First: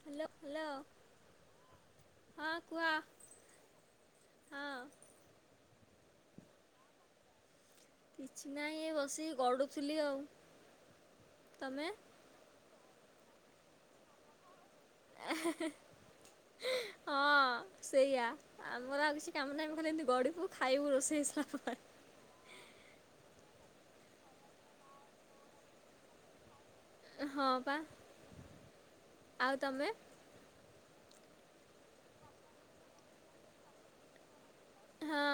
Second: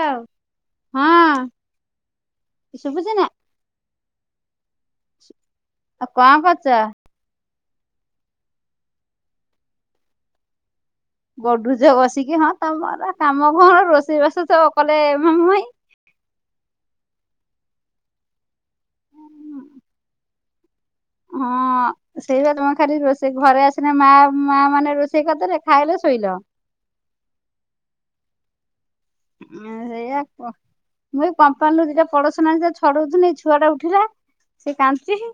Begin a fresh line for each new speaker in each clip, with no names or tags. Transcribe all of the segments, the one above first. Hello hello
ହଁ
ହଁ କୁହ।
ଶୁଭୁଛି ନା
ହଁ।
କଣ କରୁଚ?
କିଛି ନାହିଁ ଏ ବସିକି ଗଡୁଥିଲି ଆଉ। ତମେ
ଗଡୁଚ ବସିକି ହଁ ତମର ଆ କାମ କଣ ରୋଷେଇ ବାସ
[inaudible] ହଁ ସେଇଆ ଆମର ଆଉ କିଛି କାମ ନାହିଁ ଖାଲି ଗଡ଼ିବୁ ଖାଇବୁ ବସିକି।
ହଁ। ସେଇ ବା ତମ ଖାଲି ରୋଷେଇ ଘରେ ଆସିଲେ ମା ମା ମାନେ ରୋଷେଇ କରିଦେଲେ ଖାଇଲ ଶୋଇଲ।
ହଁ ପା। ଆଉ ତମେ
[unintelligible] ସେ
ହଁ
କାନ୍ଦଚି,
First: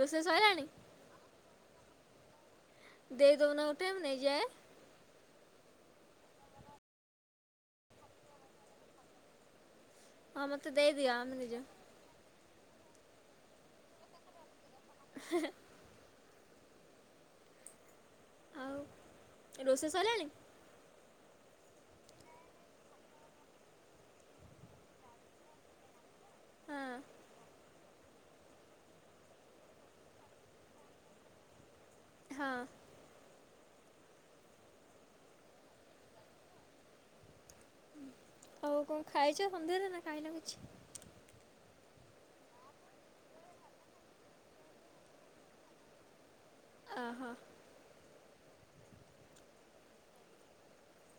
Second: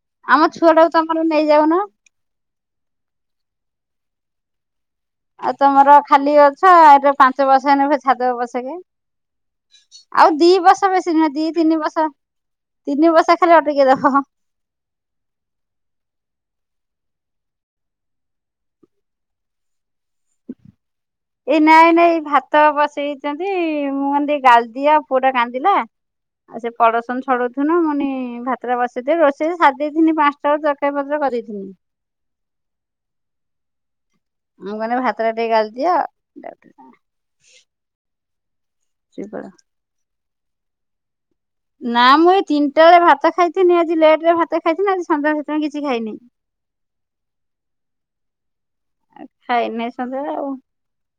ରୋଷେଇ ସଇଲାଣି
ଆମଛୁଆଟା କୁ ତମର ନେଇଯାଉ ନ।
ଦେଇ ଦୌନ ଗୋଟେ ମୁଁ ନେଇଯାଏ।
ଆଉ ତମର ଖାଲି ଅଛ ଏବେ ପାଞ୍ଚ ବର୍ଷ ହେନେ ଫେର୍ ଛାଦବ ପଛକେ। ଆଉ
ହଁ
ଦି
ମୋତେ
ବର୍ଷ
ଦେଇଦିଅ
ବେଶୀ ନୁହେଁ
ଆମେ
ଦି
ନେଇଯାଉ
ତିନି ବର୍ଷ ତିନି ବର୍ଷ ଖାଲି ଅଟକେ ଦବ।
ହେଁ ହେଁ। ଆଉ ରୋଷେଇ ସଇଲାଣି?
ଏଇ ନାଇଁ ନାଇଁ ଭାତ ବସେଇଛନ୍ତି ମୁଁ କହିନି ଟିକେ ଗାଲଦିଅ ପୁଅଟା କାନ୍ଦିଲା। ଆଉ ସେ
ହଁ
ପଡୋସନ୍ ଛଡଉଥିନୁ ମୁଁ କନୀ ଭା ତ ଟା ବସେଇଦିଏ ରୋଷେଇ ସାରିଦେଇଥିନି ପାଞ୍ଚଟାରୁ ତରକାରି ପତ୍ର କରିଦେଇଥିନି।
ହଁ।
ମୁଁ କହୀନି ଭାତ ଟିକେ ଗାଳି ଦିଅ।
ଆଉ କଁ ଖାଇଛ ସନ୍ଧ୍ୟାରେ ନା ଖାଇନ କିଛି?
ନା ମୁଁ ଏଇ ତିନିଟାଳେ ଭାତ ଖାଇଥିନି ଆଜି ଲେଟ ରେ ଭାତ ଖାଇଥିନି ଆଜି ସନ୍ଧ୍ୟାଳେ ସେଥି ପାଇଁ କିଛି ଖାଇନି।
ଅ ହ।
ଖାଇନି ସନ୍ଜଳ ଆଉ।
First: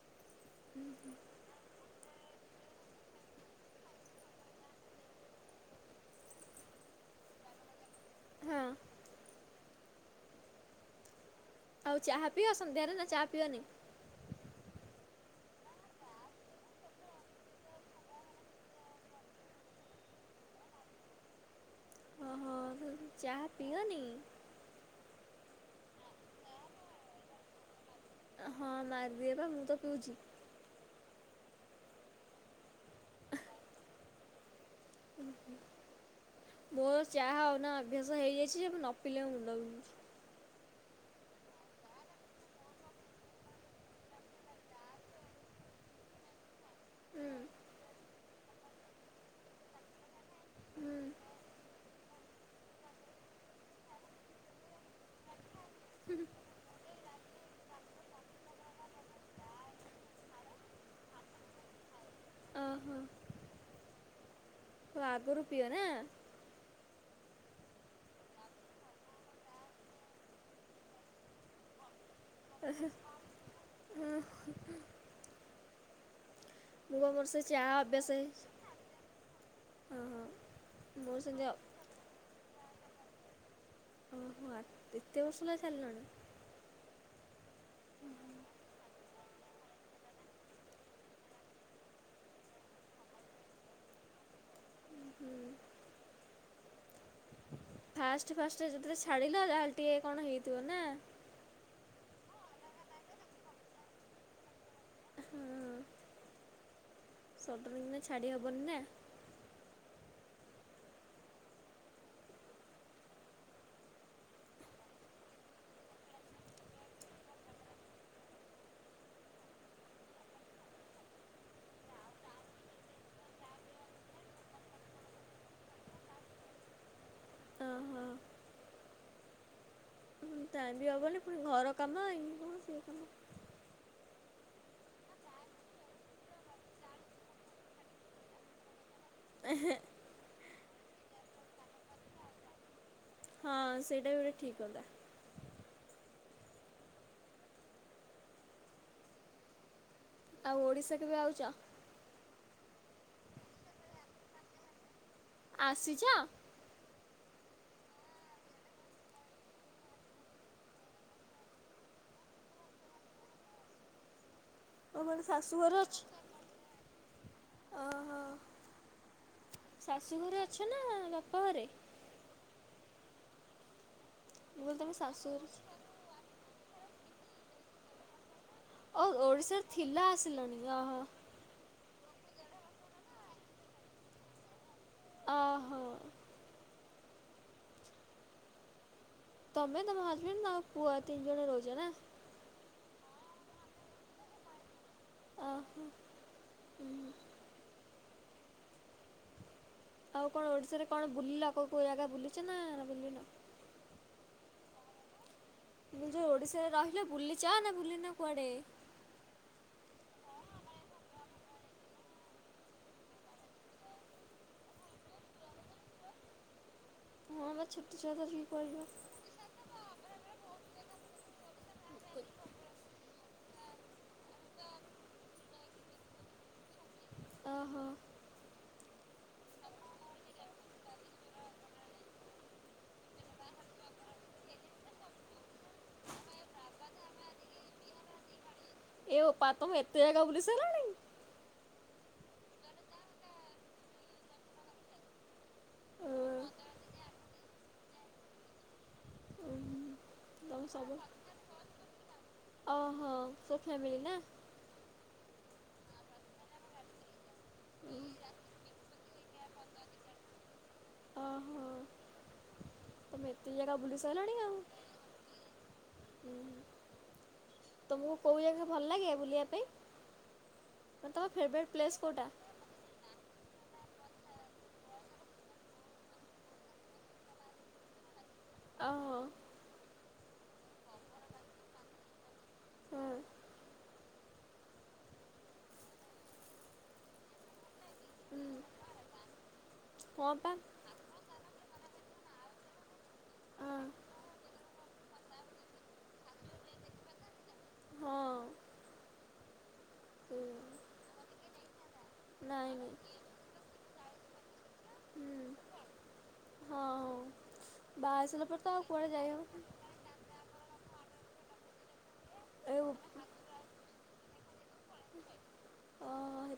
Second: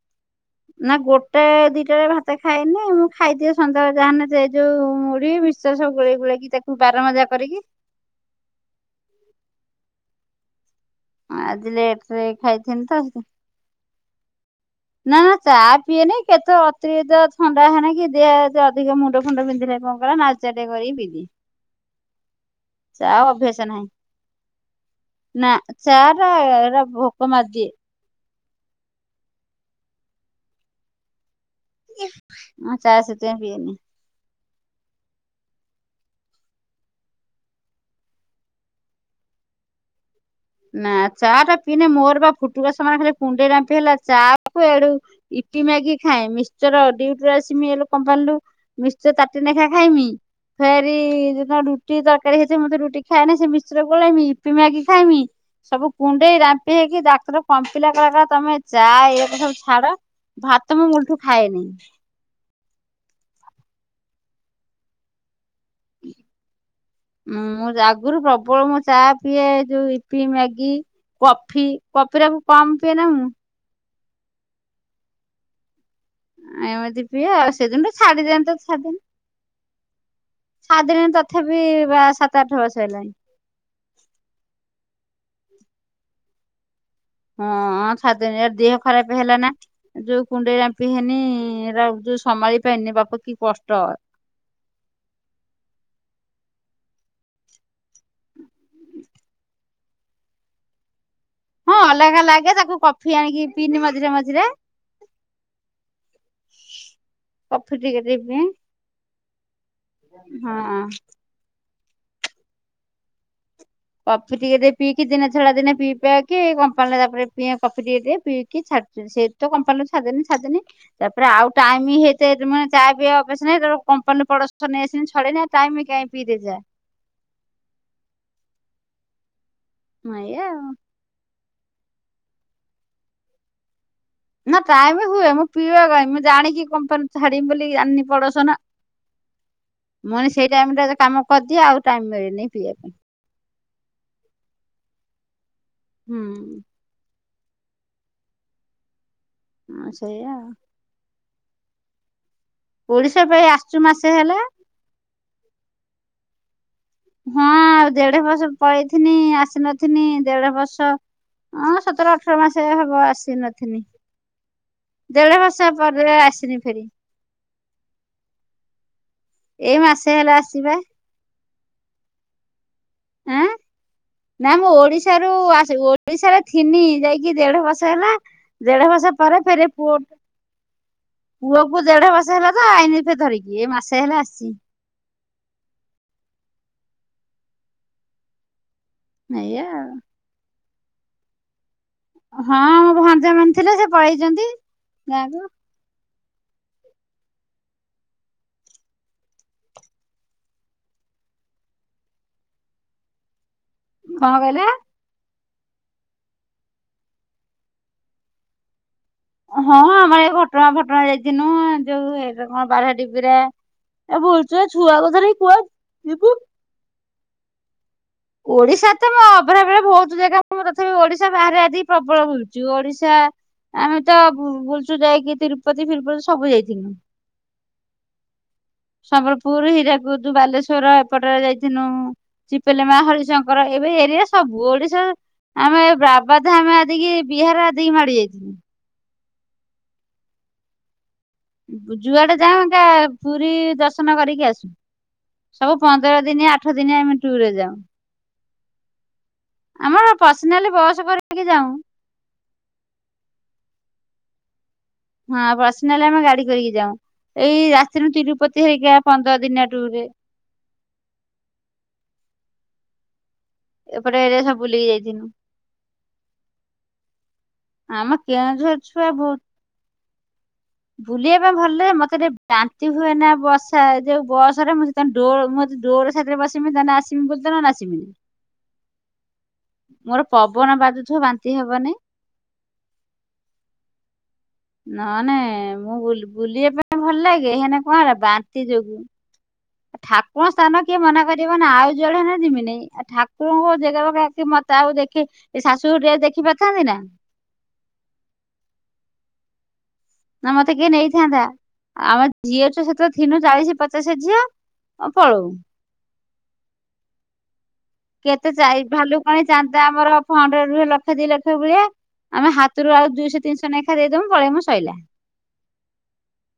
[inaudible]
ନା ଗୋଟେ ଦିଟାରେ ଭାତ ଖାଇନେ ମୁଁ ଖାଇଦିଏ ସନ୍ଜଳେ ଜାହେନେ ସେଇଯୋଉ ମୁଢି ବିସ୍ ସେ ସବୁ ଗୋଳେଇ ଗୁଳାକି ତାକୁ ବାରମଜା କରିକି।
ହଁ।
ଆଜି ଲେଟ
ଆଉ
ରେ
ଚାହା ପିଅ
ଖାଇଥିନି
ସନ୍ଧ୍ୟାରେ
ତ
ନା ଚାହା ପିଅନି?
ନା ନା ଚା ପିଏନି କେତେ ଅତିରିକ୍ତ ଥଣ୍ଡା ହେନେ କି ଦେ ଜ ଅଧିକ ମୁଣ୍ଡ ଫୁଣ୍ଡ ପିନ୍ଧିଲେ କଣ୍ କଲା ନା ଲି ଚାଟେ କରିକି ପିଦିଏ।
[inaudible]
ଚା‌
ଚାହା
ଅଭ୍ୟାସ ନାହିଁ।
ପିଅନି
ନାଁ ଚାଟା ଏରା ଭୋକ ମାର୍ଦିଏ।
ହଁ ମାର୍ଦିଏ ପା ମୁଁ ତ ପିଉଚି।
ମୁଁ ଚା ସେଥିପାଇଁ ପିଏନି।
ମୋ ଚା‌ ଉନା ଅଭ୍ୟାସ ହେଇଯାଇଛି ଯେ ମୁଁ ନ ପିଲେ ମୋ ମୁଣ୍ଡ ବିନ୍ଧୁଚୀ।
ନା ଚା ଟା ପିନେ ମୋର ବା ଫୁଟୁକା ସମାନେ ଖାଲି କୁଣ୍ଡେଇ ରାମ୍ପି ହେଲା ଚା କୁ ଏଡୁ ଇପି ମ୍ୟାଗି ଖାଏ, ମିସ୍ଚର
ହୁଁ
ଡିଉଟି ରୁ ଆସ୍ମି ଏଲେ କମ୍ପାନ୍ଲୁ। ମିଶ୍ଚର ତାଟେ ନେଖା ଖାଇମି। ଫେରି
ହୁଁ
ଯେତଳେ ରୁଟି ତର୍କାରୀ ହେଇଥିବ ମୁ ତ ରୁଟି ଖାଏନି ସେ ମିଶ୍ଚର ଗୋଳେଇମି ଇିପି ମ୍ୟାଗି ଖାଇମି। ସବୁ କୁଣ୍ଡେଇ ରାମ୍ପି ହେଇକି ଡାକ୍ତର କମ୍ପିଲା କଲା କଲା ତମେ ଚା ଏଇଆ କୁ ସବୁ ଛାଡ। ଭାତ ମୁଁ ମୁ୍ଲ୍ଠୁ ଖାଏନି।
ଅହ। ତ ଆଗରୁ ପିଅ ନାଁ।
ମୁଁ ମୋ ଆଗୁରୁ ପ୍ରବଳ ମୁଁ ଚା ପିଏ ଯୋଉ ଇପି ମ୍ୟାଗି କଫି କଫିରା କୁ
[unintelligible]
ଆ
ମୁଁ
ଏମିତି
ବା ମୋର
ପିଏ
ସେ ଚାହା
ସେଦିଠୁ
ଅଭ୍ୟାସ
ଛାଡ଼ି
ହେଇଛି
ଦେନ୍ତ ଛାଦେନି
ଓହୋ
ଛାଦେଲିଣି
ମୋର ସେମିତି
ତଥାପି ବା ସାତ ଆଠ ବର୍ସ ହେଲାଣି।
ଉଁ ହୁଁ ଆ ଏତେ ବର୍ସ ହେଲା ଛାଡ୍ଲଣି।
ହଁ ଛାଦେନି ଏ ଦେହ ଖରାପ୍ ହେଲା ନା। ଯୋଉ କୁଣ୍ଡେଇ ରାମ୍ପି ହେନେଏରା ଯୋଉ ସମାଳି ପାଇନି ବାପ କି କଷ୍ଟ?
ହୁଁ। ଫାଷ୍ଟ ଫାଷ୍ଟ ଯେତେବେଳେ ଛାଡିଲ ଯା ହେଲେ ଟିକେ କଣ୍ ହେଇଥିବ ନାଁ?
ହଁ ଅଲଗା ଲାଗେ ତାକୁ କଫି ଆଣିକି ପିଇନି ମଝିରେ ମଝିରେ।
ହଁ
କଫି
ସଡନ ଏନା
ଟିକେ ଟିକେ
ଛାଡି
ପିଏ
ହବନି ନାଁ।
ହଁ। କଫି ଟିକେ ଟିକେ ପିକି ଦିନେ ଛଡା ଦିନେ ପି ପିଆକି କମ୍ପାନରେ ତାପରେ ପିଏ କଫି ଟିକେ ପିଇକି ଛାଡିଲୁ ସେଇଠୁ ତ କମ୍ପାନୀ ରୁ ଛାଡିଦେଲି ଛାଡ଼ିଦେଲି। ତାପରେ ଆଉ ଟାଇମି ହେତେ ହେତ୍ ମାନେ ଚା ପିଇବା ଅଭ୍ୟାସରେ ନାହି ତ କମ୍ପାନୀ ରୁ ପଡ଼ସ୍ ଠ ନେଇ ଆସିମି ଛଡେଇନେ ଟାଇମି କାଇ ପିଇଦେ ଚା।
ଅ ହ।
ହଁ ଏଇଆ ଆଉ
ଟାଇମ୍ ବି ହେବନି ପୁଣି ଘର କାମ ଏଇ କାମ ସିଏ କାମ।
ନାଁ ଟାଇମି ହୁଏ ମୁଁ ପିବା ପାଈଁ ମୁ ଜାଣିଲି କମ୍ପାନୀ୍ ଛାଡ଼ିବିବୋଲି ଆଣିଲିପଡୋଷନ।
ଏହେ।
ମୁଁ କହିଲି ସେଇ ଟାଇମ ଟାରେ କାମ କରିର୍ଦିଏ ଆଉ ଟାଇମ ମିଳେନି ପିଇବା ପାଇଁ।
ହଁ ସେଇଟା ବି ଠିକ୍ କଥା।
ହଁ। ହଁ ସେଇଆ।
ଆଉ ଓଡ଼ିଶା କେବେ ଆଉଚ?
ଓଡ଼ିଶା ପା ଏଇ ଆସିଛୁ ମାସେ ହେଲା।
ଆସିଚ?
ହଁ ଆଉ ଦେଢ଼ ବର୍ଷ ପଳେଇଥିଲି ଆସି ନଥିଲି ଦେଢ଼ ବର୍ଷ ହଁ ସତର ଅଠର ମାସ ହବ ଆସି ନଥିଲି।
ଓ ମାନେ
ଦେଢ଼ ବର୍ଷ
ଶାଶୁଘରେ ଅଛି
ପରେ ଆସିଲି ପୁଣି।
ଶାଶୁ ଘରେ ଅଛ
ଆସିବା
ନା ବାପା ଘରେ?
ଆଁ ନା ମୁଁ
କହିଲି ତମେ
ଓଡ଼ିଶାରୁ
ଶାଶୁଘରେ
ଓଡ଼ିଶାରେ ଥିଲି ଯାଇକି ଦେଢ଼ ବର୍ଷ ହେଲା ଦେଢ଼
ଅ
ବର୍ଷ ପରେ ଫେର୍
ଓଡ଼ିଶାରେ
ପୁଅ
ଥିଲା ଆସିଲଣି ଓହୋ।
କୁ ଦେଢ଼ ବର୍ଷ ହେଲା ତ ଆଇନ ଫେର୍ ଧରିକି ଏଇ ମାସେ ହେଲା ଆସିଛି।
ଓହୋ।
ଏଇଆ
ତମେ,
ଆଉ
ତମ ହଜବେଣ୍ଡ, ତମ ପୁଅ ତିନି ଜଣ ରହୁଛ ନା?
ହଁ ମୋ ଭଣଜା ମାନେ ଥିଲେ ସେ ପଳେଇଛନ୍ତି ଗାଁକୁ।
ହୁଁ ହୁଁ। [unintelligible] ଆଉ କଣ ଓଡ଼ିଶାରେ କଣ ବୁଲିଲ କୋଉ କୋଉ ଜାଗା ବୁଲିଛ ନା ବୁଲିନ?
କଣ କହିଲେ?
ତମେ ଯୋଉ ଓଡ଼ିଶାରେ ରହିଲ ବୁଲିଚନା ବୁଲିନ କୁଆଡ଼େ?
ହଁ ଆମର ଏ ଘଟଗାଁ ଫଟଗା ଯାଇଥିଲୁ ଯୋଉ ଏଇଟା କଣପାରାଦିପିରେ ଏ ବୁଲିଛୁ ଏଇ ଛୁଆକୁ ଧରି କୁଆଡ଼େ ଯିବୁ?
ହଁ ପରା ଛୋଟ [unintelligible] କୁଆଡ଼େ
ଓଡ଼ିଶା
ଯିବ
ତ ମୁଁ ଅବିବାହିତ ବେଳେ ବହୁତ ଜାଗା ତଥାପି ଓଡ଼ିଶା ବାହାରେ ଆସିକି ପ୍ରବଳ ବୁଲିଛି। ଓଡ଼ିଶା ଆମେ ତ ବୁଲଛୁ ଯାଇକି ତିରୁପତି ଫିରୁପତି ସବୁ ଯାଇଥିଲୁ।
ଓହୋ।
ସମ୍ବଲପୁର, ହୀରାକୁଦ, ବାଲେଶ୍ଵର ଏପଟରେ ଯାଇଥିଲୁ ଶିପିଲି ମା। ହରିଶଙ୍କର ଏବେ ଏରିଆ ସବୁ ଓଡ଼ିଶା [unintelligible] ବିହାର ଆଦି କି ମାଡି ଯାଇଛୁ।
ଏ ବୋପା ତମେ ଏତେ ଜାଗା ବୁଲି ସାରିଲାଣି!
ଯୁଆଡ଼େ ଯାଉ ଏକା ପୁରୀ ଦର୍ଶନ କରିକି ଆସୁ। ସବୁ ପନ୍ଦର ଦିନ ଆଠ ଦିନ ଆମେ ଟୁରେ ଯାଉ। ଆମର
ତମେ
ପର୍ସନାଲି ବସ୍ କରିକି ଯାଉ।
ଓହୋଃ ସବୁ ଫ୍ୟାମିଲି ନା?
ହଁ ପର୍ସାନାଲି ଆମେ ଗାଡ଼ି କରିକି ଯାଉ ଏଇ ଆସିଥିଲୁ ତିରୁପତି ହେରିକା ପନ୍ଦର ଦିନିଆ ଟୁର୍ ରେ
ଓହୋ ତମେ ଏତେ ଜାଗା ବୁଲି
ଏପଟେ
ସାଇଲଣି ଆଉ।
[unintelligible] ଆମ
ତମକୁ କୋଉ ଜାଗା
କେଉଁଝର
ଭଲ
ଛୁଆ
ଲାଗେ
ବହୁତ
ବୁଲିବା ପାଇଁ? ମାନେ ତୁମ
ବୁଲିବା
ଫେଭରେଟ୍
ପାଇଁ ଭଲ
ପ୍ଲେସ୍
ମତେ
କେଉଁଟା
ଟିକେ ବାନ୍ତି ହୁଏ ନା ବସା ଯୋଉ ବସରେ ମୁଁ ଯଦି ଡୋ ଡୋର ସାଇଡ଼ରେ ବସିବି ତାହେଲେ ଆସି। [unintelligible]
ଓଃ।
ମୋର ପବନ ବାଜୁଥିବ ବାନ୍ତି ହବନି।
ହଁ
ନହନେ ମୁଁ ବୁଲି ବୁଲିବା ପାଇଁ ଭଲ ଲାଗେ ହେଇନ କଣ ହେଲା
ହୁଁ
ବାନ୍ତି ଯୋଗୁ
ହଁ
ଠାକୁଅ
ପା
ସ୍ଥାନ କିଏ ମନା କରିବ ନା ଆଉ ଯୁଆଡ଼େ ହେଲେ ଯିବିନି ଆଉ ଠାକୁରଙ୍କୁ
ହଁ
ଜାଗା ମତେ ଆଉ ଦେଖି ଏ ଶାଶୁ ଘର ଟି ଆଉ ଦେଖି ପାରିଥାନ୍ତି ନା?
ହଁ। ହୁଁ।
ନା ମତେ କିଏ ନେଇଥାନ୍ତା ଆମେ ଝିଅ
ନାଇଁ
ତ
ନାଇଁ
ସେତେବେଳେ ଥିଲୁ ଚାଳିଶ ପଚାଶ ଝିଅ ଆଉ ପଳଉ।
ହୁଁ ହଁ ହଁ।
କେତେ ଚାହି ଭାଲୁକାଣୀ ଚାନ୍ଦା ଆମର ଫଣ୍ଡ ରୁହେ ଲକ୍ଷେ ଦି ଲକ୍ଷ ଭଳିଆ ଆମ
ଏ
ହାତରୁ
ଓହୋ
ଆଉ ଦୁଇଶହ ତିିନିଶ ନେଖା ଦେଇଦବୁ ପଳେଇବୁ ଶଇଲା।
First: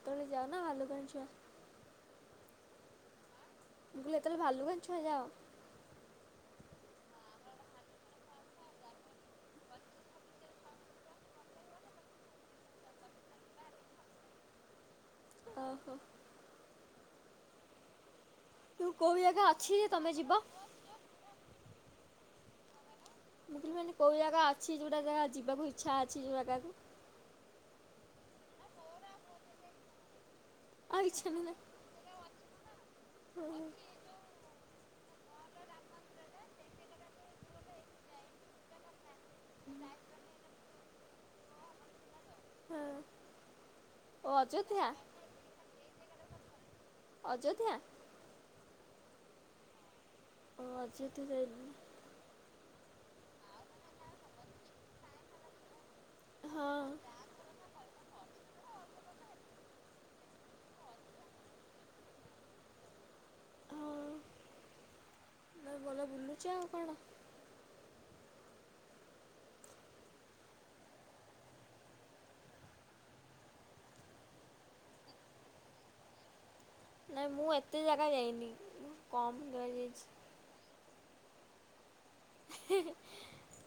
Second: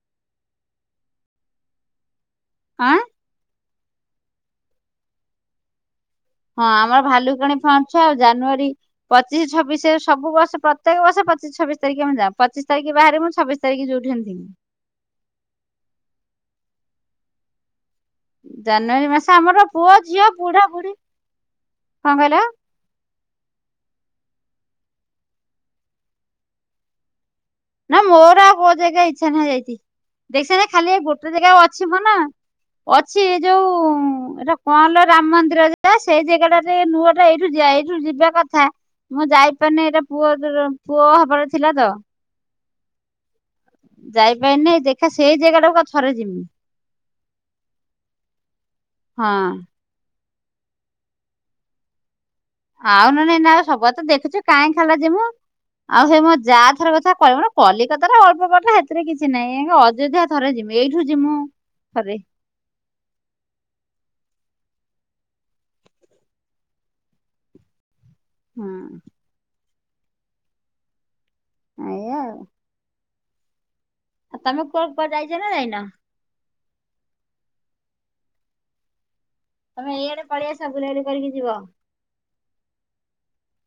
ତମେ ଯାଅ ନା ବାଲୁକୁଣି ଛୁଆ।
ଆଁ?
ମୁଁ କହିଲି ହୋତେଳେ ଭାଲୁକୁଣି ଛୁଆ ଯାଅ।
ହଁ ଆମର ଭାଲୁ କିଣି ଫଣ୍ଡ ଝୁଆ ଆଉ ଜାନୁଆରୀ ପଚିଶୀ ଛବିଶି ସବୁ ବର୍ଷ ପ୍ରତ୍ୟେକ ବର୍ଷଚିଶ ଛବିଶ ତାରିଖେ ମୁଁ ଯା ପଚିଶ ତାରିଖ ବାହାରେ ମୁଁ ଛବି ାରି ଯୋଉଠିଅନିଥାନ୍ତି [unintelligible]
ଓହୋ। ତୁ
ଜାନୁଆରୀ
କୋଉ
ମାସ
ଜାଗା
ଆମର
ଅଛି ଯେ
ପୁଅ
ତମେ
ଝିଅ
ଯିବ?
ବୁଢା ବୁଢୀ କଣ କହିଲ?
[unintelligible] କୋଉ ଜାଗା ଅଛି ଯୋଉଟା ଜାଗା ଯିବାକୁ ଇଚ୍ଛା ଅଛି ଯୋଉ ଜାଗାକୁ।
ନା ମୋର ଆଉ କୋଉ ଜାଗା ଇଚ୍ଛା ନାହିଁ ଯାଇଛି ଦେଖିସ ଯେ ଖାଲି
ଆଉ ଇଚ୍ଛା
ଗୋଟେ ଜାଗା
ନାହିଁ
ଅଛି ମ ନା। ଅଛି
ହଁ
ଯୋଉ ଏଇଟା କଣ ରାମ ମନ୍ଦିର ଯା ସେଇ ଜାଗା ଟା ଟିକେ ନୂଆଟା ଏଇଠୁ ଜାଇନୁ ଯିବା କଥା। ମୁଁ ଯାଇପାରିନି ଏଇଟା ପୁଅ ପୁଅ ହବାର ଥିଲା ତ?
ହଁ ଓ
ଯାଇପାରିନି
ଅଯୋଧ୍ୟା
ଦେଖା ସେଇ ଜାଗା ଟାକୁ କ ଥରେ ଯିମି।
ଅଯଥା।
ହଁ।
ହଁ ଆଜି ଏଠ ଯାଇନି [unintelligible]
ଆଉ ନା ନାଇଁ ନା ଆଉ ସବୁ ତ ଦେଖୁଛୁ କାଇହିଁ ଖାଲା ଯମୁ ଆଉ ସେ ମୋ ଯା
ହଁ
[unintelligible] କଲିକତାର ଅଳ୍ପବାଟ ହେଥିରେ କିଛି ନାଇଁ ଅଯୋଧ୍ୟା ଥରେ ଯିବି ଏଇଠୁ ଜୀମୁ ଥରେ।
ନାଇ ଭଲ ବୁଲୁଚି। ଚ [unintelligible]
ହୁଁ। ମୁଁ ଆଉ। ଆଉ ତମେ କୁଆଡେ କୁଆଡେ ଜାଇଛ ନା ଯାଇନ?
ନାଇଁ ମୁଁ ଏତେ ଜାଗା ଯାଇନି ମୁଁ କମ୍ ଜାଗା
ତମେ
ଯାଇଛି
ଏଇଆଡେ ପଳେଇଆସ ବୁଲା ବୁଲି କରିକି ଯିବ।
ହେଁ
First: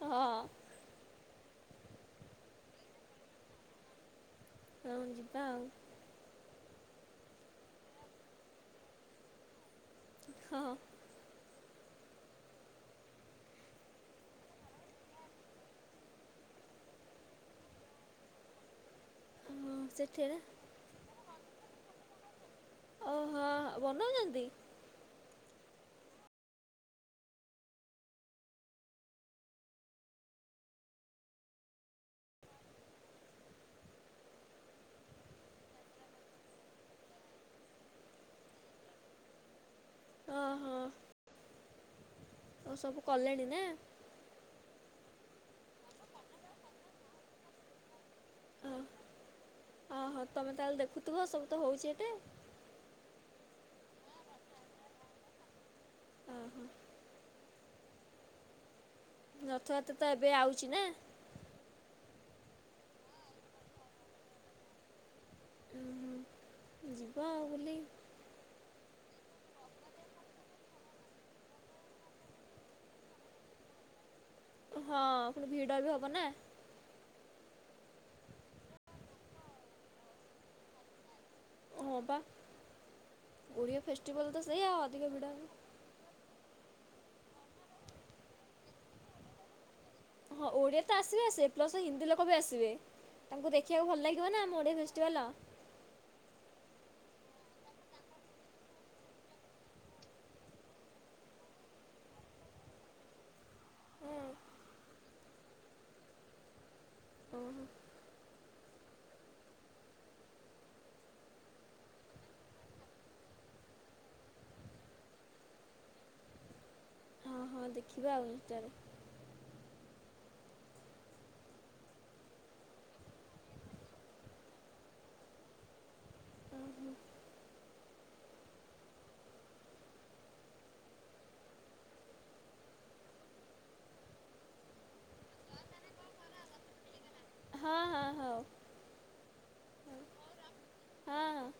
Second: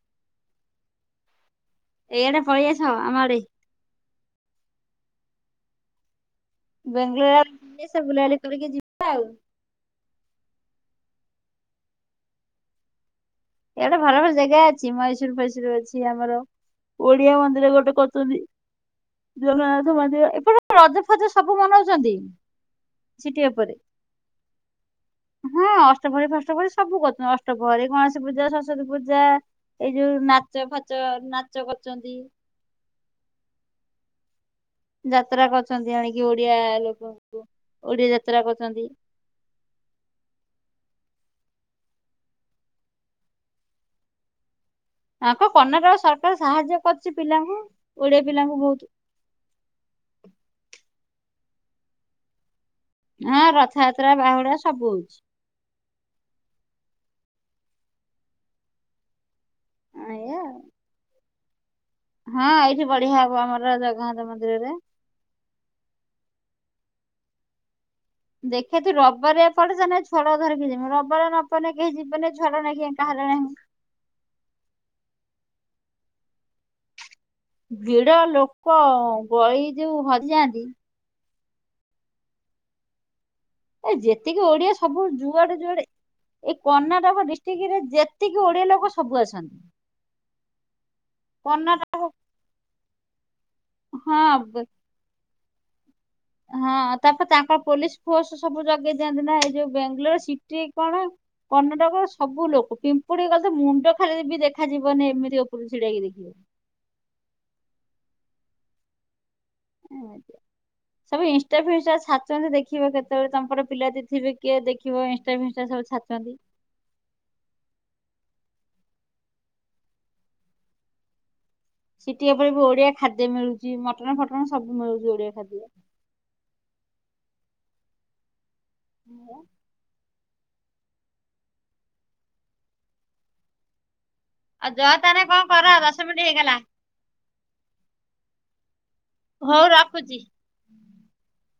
ହେଁ ହଁ।
ଏଇଆଡେ ପଳେଇ ଆସ ଆମ ଆଡେ।
ର ଯିବା ଆଉ।
ବେଙ୍ଗଲୋର ବୁଲିଆସ ବୁଲା ବୁଲି କରିକି ଯିବା ଆଉ।
ହଁ।
ଏଇଆଡେ ଭଲ ଭଲ ଜେଗା ଅଛି ମହେଶୁର ଫଏଶୁର ଅଛି ଆମର। ଓଡିଆ ମନ୍ଦିର ଗୋଟେ କରଛନ୍ତି।
ହଁ
ଜଗନ୍ନାଥ
ସେଠି
ମନ୍ଦିର
ନା
ଏପଟ ରଜ ଫଜ ସବୁ ମନଉଛନ୍ତି।
ଓହୋ
ସିଟି ଅପରେ।
ବନଉଛନ୍ତି
ହଁ ଅଷ୍ଟଭରି ଫଷ୍ଟ ଭରି ସବୁ କରୁ ଅଷ୍ଟଭରି ଗଣ ସ ପୂଜା ସରସ୍ଵତୀ ପୂଜା ଏଇ ଯୋଉ ନାଚ ଫାଚ ନାଚ କରୁଛନ୍ତି। ଯାତ୍ରା କରୁଛନ୍ତି ଆଣିକି ଓଡିଆ ଲୋକଙ୍କୁ ଓଡିଆ ଯାତ୍ରା କରୁଛନ୍ତି।
ହଁ ହଁ। ଓ ସବୁ କଲେଣି ନା?
ଆଙ୍କ କର୍ଣ୍ଣାଟକ ସରକାର ସାହାଯ୍ୟ କରୁଛି ପିଲାଙ୍କୁ ଓଡିଆ ପିଲାଙ୍କୁ ବହୁତ।
ହଁ ତମେ ତାହେଲେ ଦେଖୁଥିବ ସବୁ ତ ହଉଛି ଏଠେ।
ହଁ ରଥଯାତ୍ରା ବାହୁଡା ସବୁ ହଉଛି।
ଓହୋ ରଥଯାତ୍ରା ତ ଏବେ
ଏଇଆ ଆଉ।
ଆଉଛି ନା?
ହଁ ଏଇଠି ବଢିଆ ହବ ଆମର ଜଗନ୍ନାଥ ମନ୍ଦିରରେ।
ଉଁ ହୁଁ। ହଁ ବୁଲି।
ଦେଖିଆ ତୁ ରବିବାରିଆ ପଡେ ତାହାନେ ଏ ଛୁଆ ଧରିକି ଯିବି ରବିବାର ନ ପଡେ କେହି ଯିବେନେଇ ଏଛୁଆଟାକୁ ନେଇ ଏକା ହାଇରାଣ ହେମି।
ହଁ ପୁଣି ଭିଡ ବି ହବ ନା?
ଭିଡ ଲୋକ ଗଳି ଯୋଉ ହଜିଯାଆନ୍ତି
ହଁ ପା ଓଡିଆ
ଏ
ଫେଷ୍ଟିଭାଲ୍
ଯେତିକି
ତ
ଓଡିଆ
ସେଇଆ
ସବୁ
ଅଧିକ ଭିଡ
ଯୁଆଡେ
ହେବେ।
ଯୁଆଡେ ଏଇ କର୍ଣ୍ଣାଟକ ଡିଷ୍ଟିକ୍ ରେ ଯେତିକି ଓଡିଆ ଲୋକ ସବୁ ଆସନ୍ତି।
ହଁ ଓଡିଆ ତ ଆସିବେ ଆସିବେ ପ୍ଲସ ହିନ୍ଦୀ
କର୍ଣ୍ଣାଟକ
ଲୋକ ବି ଆସିବେ ତାଙ୍କୁ ଦେଖିବାକୁ ଭଲ ଲାଗିବ ନା ଆମ
ହଁ
ଓଡିଆ ଫେସ ଚେଲ।
ହଁ ତାପରେ ତାଙ୍କର ପୋଲିସ ଫୋର୍ସ ସବୁ ଜଗେଇ ଦିଅନ୍ତି ନା ଏଇ ଯୋଉ ବେଙ୍ଗଲୋର ସିଟି କଣ କର୍ଣ୍ଣାଟକର ସବୁ ଲୋକ ପିମ୍ପୁଡି ଗଲେ ମୁଣ୍ଡ ଖାଲି ବି ଦେଖାଯିବନି ଏମିତି ଓପରୁ ଛିଡାହେଇକି ଦେଖିବେ।
ଓହୋ।
ଦେଖିବେ।
[inaudible]
ସବୁ ଇଷ୍ଟା ଫିଷ୍ଟା ଛାଡିଛନ୍ତି ଦେଖିବ କେତେବେଳେ ତମ ପଟ ପିଲା ଯଦି ଥିବେ କିଏ ଦେଖି ଖିବ ଇନଷ୍ଟା ଫିଷ୍ଟା ସବୁ ଛାଡ଼ିଛନ୍ତି।
ହଁ ହଁ ଦେଖିବା ଆଉ ଇଷ୍ଟାରେ।
ସିଟି ଓପରେ ବି ଓଡିଆ ଖାଦ୍ୟ ମିଳୁଛି ମଟନ ଫଟନ ସବୁ ମିଳୁଛି ଓଡିଆ ଖାଦ୍ୟ।
ଉଁ, ହୁଁ।
ମୁଁ ଆଉ ଜଅ ତାହାନେ କଣ କର ଦଶ ମିଣ୍ଟି ହେଇଗଲା।
ହଁ, ହଁ, ହଉ।
ହଉ ରଖୁଛି।
ହଁ ହଁ